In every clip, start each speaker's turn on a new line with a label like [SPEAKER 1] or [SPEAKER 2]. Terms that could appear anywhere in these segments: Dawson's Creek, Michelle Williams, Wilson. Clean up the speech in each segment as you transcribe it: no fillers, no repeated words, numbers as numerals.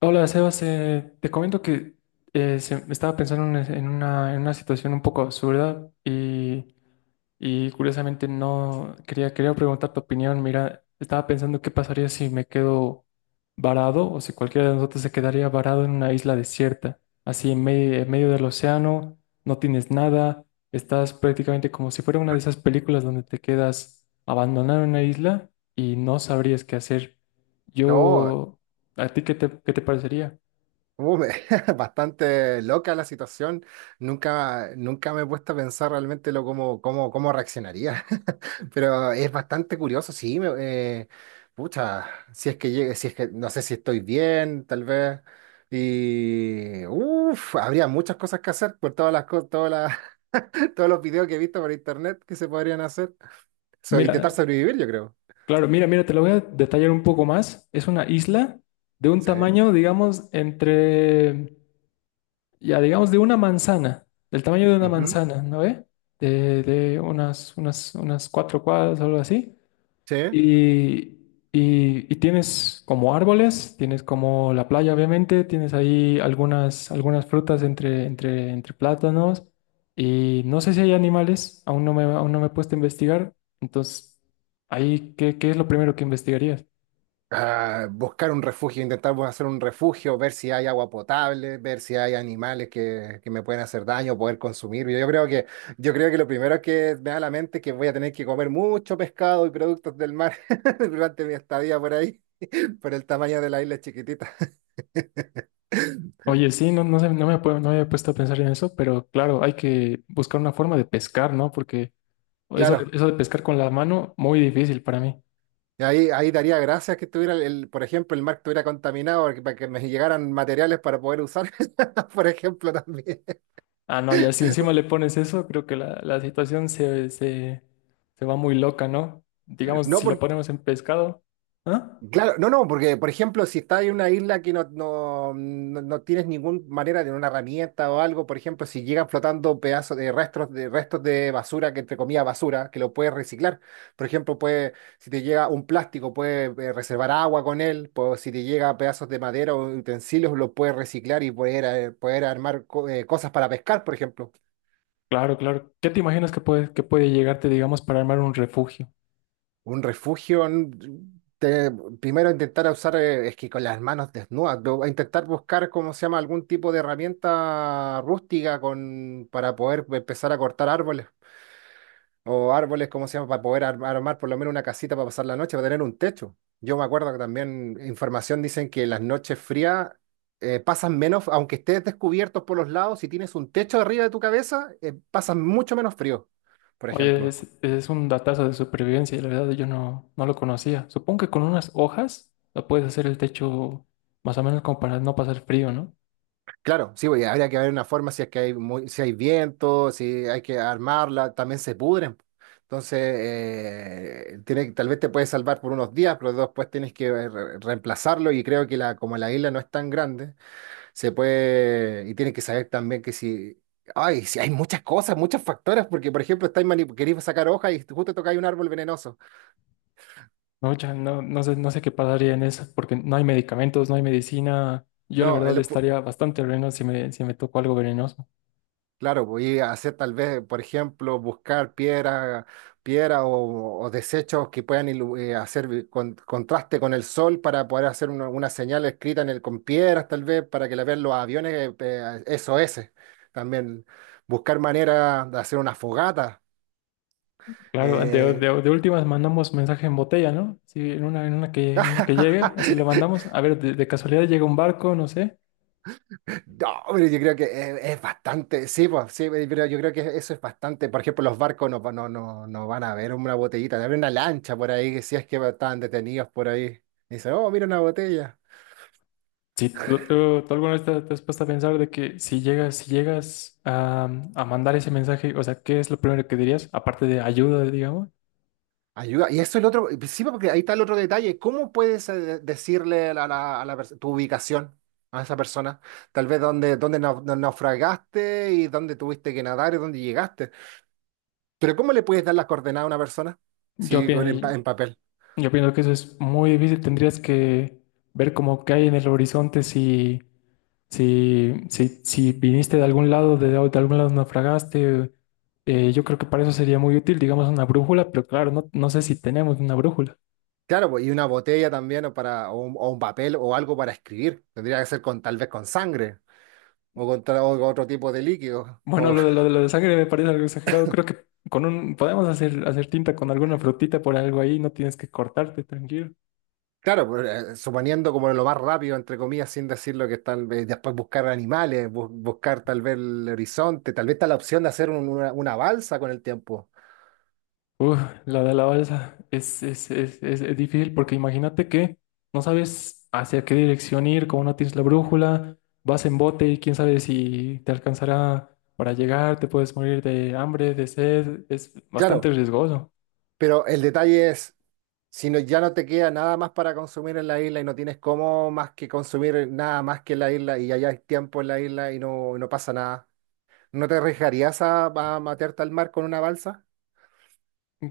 [SPEAKER 1] Hola, Sebas. Te comento que estaba pensando en, en una situación un poco absurda y curiosamente no quería, quería preguntar tu opinión. Mira, estaba pensando qué pasaría si me quedo varado o si cualquiera de nosotros se quedaría varado en una isla desierta, así en medio del océano, no tienes nada, estás prácticamente como si fuera una de esas películas donde te quedas abandonado en una isla y no sabrías qué hacer.
[SPEAKER 2] No,
[SPEAKER 1] Yo... ¿A ti qué te parecería?
[SPEAKER 2] uh, me- bastante loca la situación. Nunca me he puesto a pensar realmente lo cómo, cómo reaccionaría. Pero es bastante curioso, sí. Pucha, si es que llegue, si es que no sé si estoy bien, tal vez. Y uff, habría muchas cosas que hacer por todas las cosas, todos los videos que he visto por internet que se podrían hacer. So, intentar
[SPEAKER 1] Mira,
[SPEAKER 2] sobrevivir, yo creo.
[SPEAKER 1] claro, mira, te lo voy a detallar un poco más. Es una isla de un
[SPEAKER 2] Sí.
[SPEAKER 1] tamaño, digamos, entre, ya digamos, de una manzana, del tamaño de una
[SPEAKER 2] Ujú.
[SPEAKER 1] manzana, ¿no ve? De unas, unas cuatro cuadras o algo así.
[SPEAKER 2] Sí.
[SPEAKER 1] Y, y tienes como árboles, tienes como la playa, obviamente, tienes ahí algunas, algunas frutas entre, entre plátanos. Y no sé si hay animales, aún no me he puesto a investigar. Entonces, ahí, qué es lo primero que investigarías?
[SPEAKER 2] Ah, buscar un refugio, intentar pues, hacer un refugio, ver si hay agua potable, ver si hay animales que me pueden hacer daño, poder consumir. Yo creo que lo primero que me da a la mente es que voy a tener que comer mucho pescado y productos del mar durante mi estadía por ahí, por el tamaño de la isla chiquitita.
[SPEAKER 1] Oye, sí, no, no sé, no me había puesto a pensar en eso, pero claro, hay que buscar una forma de pescar, ¿no? Porque eso,
[SPEAKER 2] Claro.
[SPEAKER 1] eso de pescar con la mano, muy difícil para mí.
[SPEAKER 2] Y ahí daría gracias que estuviera, por ejemplo, el mar estuviera contaminado porque, para que me llegaran materiales para poder usar, por ejemplo, también.
[SPEAKER 1] Ah, no, ya si encima le pones eso, creo que la situación se, se va muy loca, ¿no? Digamos,
[SPEAKER 2] No,
[SPEAKER 1] si lo
[SPEAKER 2] por-
[SPEAKER 1] ponemos en pescado. ¿Ah?
[SPEAKER 2] Claro, no, no, porque por ejemplo, si estás en una isla que no tienes ninguna manera de una herramienta o algo, por ejemplo, si llegan flotando pedazos de restos de basura, que entre comillas basura, que lo puedes reciclar. Por ejemplo, puede, si te llega un plástico, puedes reservar agua con él, pues, si te llega pedazos de madera o utensilios, lo puedes reciclar y poder, poder armar cosas para pescar, por ejemplo.
[SPEAKER 1] Claro, claro. ¿Qué te imaginas que que puede llegarte, digamos, para armar un refugio?
[SPEAKER 2] Un refugio, te- primero intentar usar, es que con las manos desnudas, intentar buscar, ¿cómo se llama?, algún tipo de herramienta rústica con, para poder empezar a cortar árboles, o árboles, ¿cómo se llama?, para poder armar por lo menos una casita para pasar la noche, para tener un techo. Yo me acuerdo que también información dicen que las noches frías pasan menos, aunque estés descubiertos por los lados, si tienes un techo arriba de tu cabeza, pasan mucho menos frío, por
[SPEAKER 1] Oye,
[SPEAKER 2] ejemplo.
[SPEAKER 1] es un datazo de supervivencia y la verdad yo no, no lo conocía. Supongo que con unas hojas lo puedes hacer el techo más o menos como para no pasar frío, ¿no?
[SPEAKER 2] Claro, sí, pues, habría que ver una forma si es que si hay viento, si hay que armarla, también se pudren. Entonces, tiene, tal vez te puede salvar por unos días, pero después tienes que reemplazarlo y creo que la, como la isla no es tan grande, se puede, y tienes que saber también que si, ay, si hay muchas cosas, muchos factores, porque por ejemplo, estáis queréis sacar hojas y justo tocáis un árbol venenoso.
[SPEAKER 1] No, ya no, no sé, no sé qué pasaría en eso, porque no hay medicamentos, no hay medicina. Yo la
[SPEAKER 2] No,
[SPEAKER 1] verdad
[SPEAKER 2] el-
[SPEAKER 1] estaría bastante veneno si me tocó algo venenoso.
[SPEAKER 2] Claro, voy a hacer tal vez, por ejemplo, buscar piedra, piedra o desechos que puedan hacer contraste con el sol para poder hacer una señal escrita en el, con piedras, tal vez, para que la vean los aviones SOS. También buscar manera de hacer una fogata.
[SPEAKER 1] Claro,
[SPEAKER 2] Eh,
[SPEAKER 1] de últimas mandamos mensaje en botella, ¿no? Sí, en una que llegue, así lo mandamos. A ver, de casualidad llega un barco, no sé.
[SPEAKER 2] No, pero yo creo que es bastante, sí, pues, sí, pero yo creo que eso es bastante. Por ejemplo, los barcos no van a ver una botellita, van a ver una lancha por ahí, que si es que estaban detenidos por ahí. Y dice, oh, mira una botella.
[SPEAKER 1] Sí, tú alguna vez te has puesto a pensar de que si llegas, si llegas a mandar ese mensaje, o sea, ¿qué es lo primero que dirías? Aparte de ayuda, digamos.
[SPEAKER 2] Ayuda. Y eso es el otro, sí, pues, porque ahí está el otro detalle. ¿Cómo puedes decirle a tu ubicación a esa persona? Tal vez dónde naufragaste y dónde tuviste que nadar y dónde llegaste. Pero ¿cómo le puedes dar las coordenadas a una persona?
[SPEAKER 1] Yo
[SPEAKER 2] Sí,
[SPEAKER 1] pienso.
[SPEAKER 2] en papel.
[SPEAKER 1] Yo pienso que eso es muy difícil. Tendrías que ver como qué hay en el horizonte si, si, si viniste de algún lado naufragaste. Yo creo que para eso sería muy útil, digamos, una brújula, pero claro, no, no sé si tenemos una brújula.
[SPEAKER 2] Claro, pues, y una botella también o, para, o un papel o algo para escribir. Tendría que ser con tal vez con sangre o con, o con otro tipo de líquido.
[SPEAKER 1] Bueno,
[SPEAKER 2] O,
[SPEAKER 1] lo de sangre me parece algo exagerado. Creo que con un podemos hacer, hacer tinta con alguna frutita por algo ahí, no tienes que cortarte, tranquilo.
[SPEAKER 2] claro, pues, suponiendo como lo más rápido, entre comillas, sin decir lo que están, después buscar animales, buscar tal vez el horizonte, tal vez está la opción de hacer una balsa con el tiempo.
[SPEAKER 1] Uf, la de la balsa es difícil porque imagínate que no sabes hacia qué dirección ir, como no tienes la brújula, vas en bote y quién sabe si te alcanzará para llegar, te puedes morir de hambre, de sed, es bastante
[SPEAKER 2] Claro,
[SPEAKER 1] riesgoso.
[SPEAKER 2] pero el detalle es, si no, ya no te queda nada más para consumir en la isla y no tienes cómo más que consumir nada más que en la isla y ya hay tiempo en la isla y no, no pasa nada. ¿No te arriesgarías a matearte al mar con una balsa?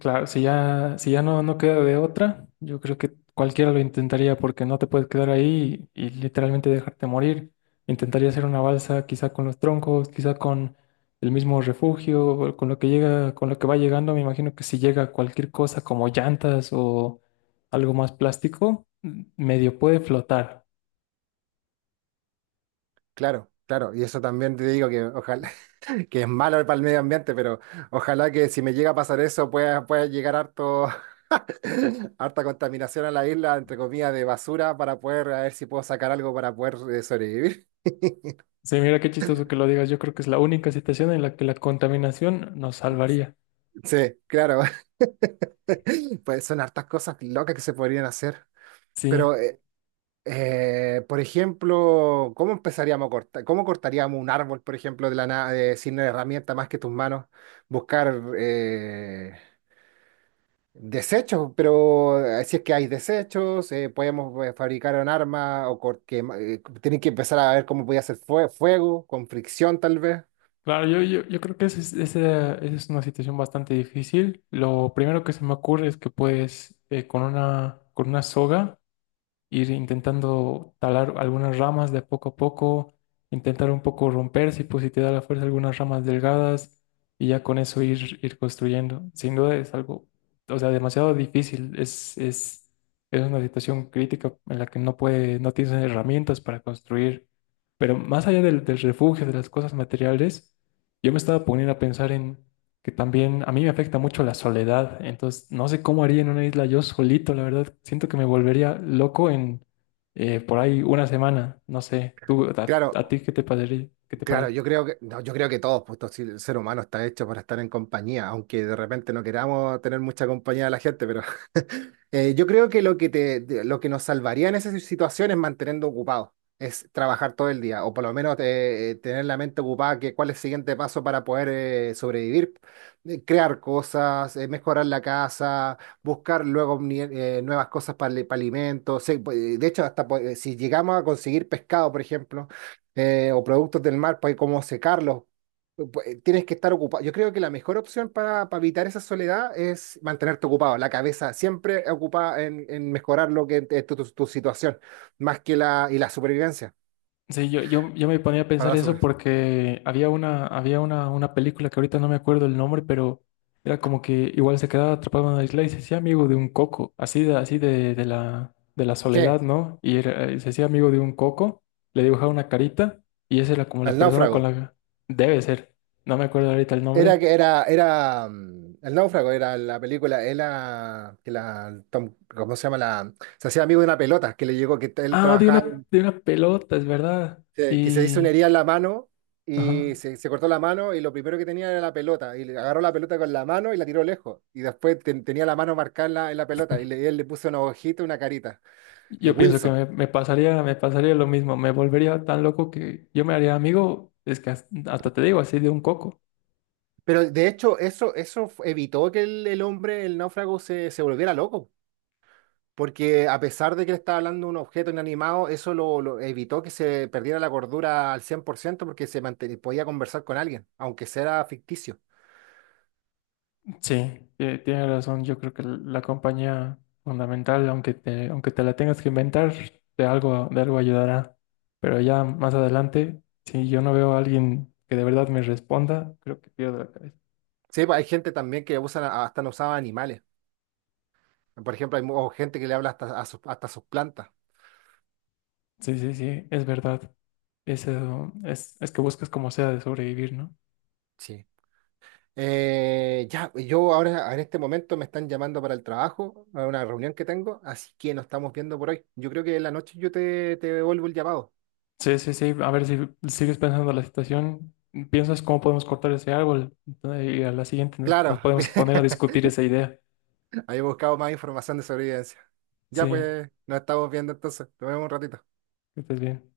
[SPEAKER 1] Claro, si ya, si ya no, no queda de otra, yo creo que cualquiera lo intentaría porque no te puedes quedar ahí y literalmente dejarte morir. Intentaría hacer una balsa quizá con los troncos, quizá con el mismo refugio, o con lo que llega, con lo que va llegando. Me imagino que si llega cualquier cosa como llantas o algo más plástico, medio puede flotar.
[SPEAKER 2] Claro, claro. Y eso también te digo que ojalá, que es malo para el medio ambiente, pero ojalá que si me llega a pasar eso pueda, pueda llegar harto, harta contaminación a la isla, entre comillas, de basura para poder, a ver si puedo sacar algo para poder sobrevivir.
[SPEAKER 1] Sí, mira qué chistoso que lo digas. Yo creo que es la única situación en la que la contaminación nos salvaría.
[SPEAKER 2] Sí, claro. Pues son hartas cosas locas que se podrían hacer. Pero
[SPEAKER 1] Sí.
[SPEAKER 2] por ejemplo, ¿cómo empezaríamos a cortar? ¿Cómo cortaríamos un árbol, por ejemplo, de la nada, de, sin herramienta más que tus manos? Buscar desechos, pero si es que hay desechos, podemos fabricar un arma o que, tienen que empezar a ver cómo podía hacer fuego, con fricción tal vez.
[SPEAKER 1] Claro, yo creo que esa es, esa es una situación bastante difícil. Lo primero que se me ocurre es que puedes con una soga ir intentando talar algunas ramas de poco a poco, intentar un poco romper, si, pues, si te da la fuerza, algunas ramas delgadas y ya con eso ir, ir construyendo. Sin duda es algo, o sea, demasiado difícil, es una situación crítica en la que no puede, no tienes herramientas para construir. Pero más allá del, del refugio, de las cosas materiales, yo me estaba poniendo a pensar en que también a mí me afecta mucho la soledad, entonces no sé cómo haría en una isla yo solito, la verdad, siento que me volvería loco en por ahí una semana, no sé, tú, a
[SPEAKER 2] Claro,
[SPEAKER 1] ti, ¿qué te parecería? ¿Qué te
[SPEAKER 2] claro,
[SPEAKER 1] parece?
[SPEAKER 2] yo creo que, no, yo creo que todos, pues todo si- el ser humano está hecho para estar en compañía, aunque de repente no queramos tener mucha compañía de la gente, pero yo creo que lo que lo que nos salvaría en esas situaciones es mantenernos ocupados, es trabajar todo el día, o por lo menos tener la mente ocupada, que cuál es el siguiente paso para poder sobrevivir, crear cosas, mejorar la casa, buscar luego nuevas cosas para, para alimentos. Sí, pues, de hecho, hasta pues, si llegamos a conseguir pescado, por ejemplo o productos del mar para cómo secarlos. Tienes que estar ocupado. Yo creo que la mejor opción para evitar esa soledad es mantenerte ocupado, la cabeza siempre ocupada en mejorar lo que es tu situación, más que la, y la supervivencia,
[SPEAKER 1] Sí, yo me ponía a
[SPEAKER 2] para
[SPEAKER 1] pensar
[SPEAKER 2] la
[SPEAKER 1] eso
[SPEAKER 2] supervivencia.
[SPEAKER 1] porque había una, una película que ahorita no me acuerdo el nombre, pero era como que igual se quedaba atrapado en una isla y se hacía amigo de un coco, así de, de la
[SPEAKER 2] Sí,
[SPEAKER 1] soledad, ¿no? Se hacía amigo de un coco, le dibujaba una carita y esa era como la
[SPEAKER 2] el
[SPEAKER 1] persona con
[SPEAKER 2] náufrago.
[SPEAKER 1] la debe ser. No me acuerdo ahorita el
[SPEAKER 2] Era
[SPEAKER 1] nombre.
[SPEAKER 2] que era, era, mm, el náufrago era la película, era que la, Tom- ¿cómo se llama? La, se hacía amigo de una pelota que le llegó, que él
[SPEAKER 1] Ah,
[SPEAKER 2] trabajaba
[SPEAKER 1] de una pelota, es verdad.
[SPEAKER 2] que se hizo
[SPEAKER 1] Y...
[SPEAKER 2] una herida en la mano y
[SPEAKER 1] Ajá.
[SPEAKER 2] se cortó la mano y lo primero que tenía era la pelota y le agarró la pelota con la mano y la tiró lejos y después tenía la mano marcada en la pelota y, le, y él le puso una hojita, una carita, el
[SPEAKER 1] Yo pienso que
[SPEAKER 2] Wilson.
[SPEAKER 1] me pasaría lo mismo, me volvería tan loco que yo me haría amigo, es que hasta te digo, así de un coco.
[SPEAKER 2] Pero de hecho eso, evitó que el hombre, el náufrago, se volviera loco. Porque a pesar de que le estaba hablando de un objeto inanimado, eso lo evitó que se perdiera la cordura al 100% porque se podía conversar con alguien, aunque sea ficticio.
[SPEAKER 1] Sí, tienes razón, yo creo que la compañía fundamental, aunque te la tengas que inventar, de algo ayudará. Pero ya más adelante, si yo no veo a alguien que de verdad me responda, creo que pierdo la cabeza.
[SPEAKER 2] Sí, pues hay gente también que usan, hasta no usaba animales. Por ejemplo, hay gente que le habla hasta a sus plantas.
[SPEAKER 1] Sí, sí, sí, es verdad. Eso es que buscas como sea de sobrevivir, ¿no?
[SPEAKER 2] Sí. Ya, yo ahora en este momento me están llamando para el trabajo, a una reunión que tengo, así que nos estamos viendo por hoy. Yo creo que en la noche yo te, te devuelvo el llamado.
[SPEAKER 1] Sí, sí, sí. A ver si sigues pensando la situación, piensas cómo podemos cortar ese árbol, ¿no? Y a la siguiente nos
[SPEAKER 2] Claro,
[SPEAKER 1] podemos poner a discutir esa idea.
[SPEAKER 2] había buscado más información de sobrevivencia. Ya
[SPEAKER 1] Sí,
[SPEAKER 2] pues, nos estamos viendo entonces. Nos vemos un ratito.
[SPEAKER 1] que estés bien.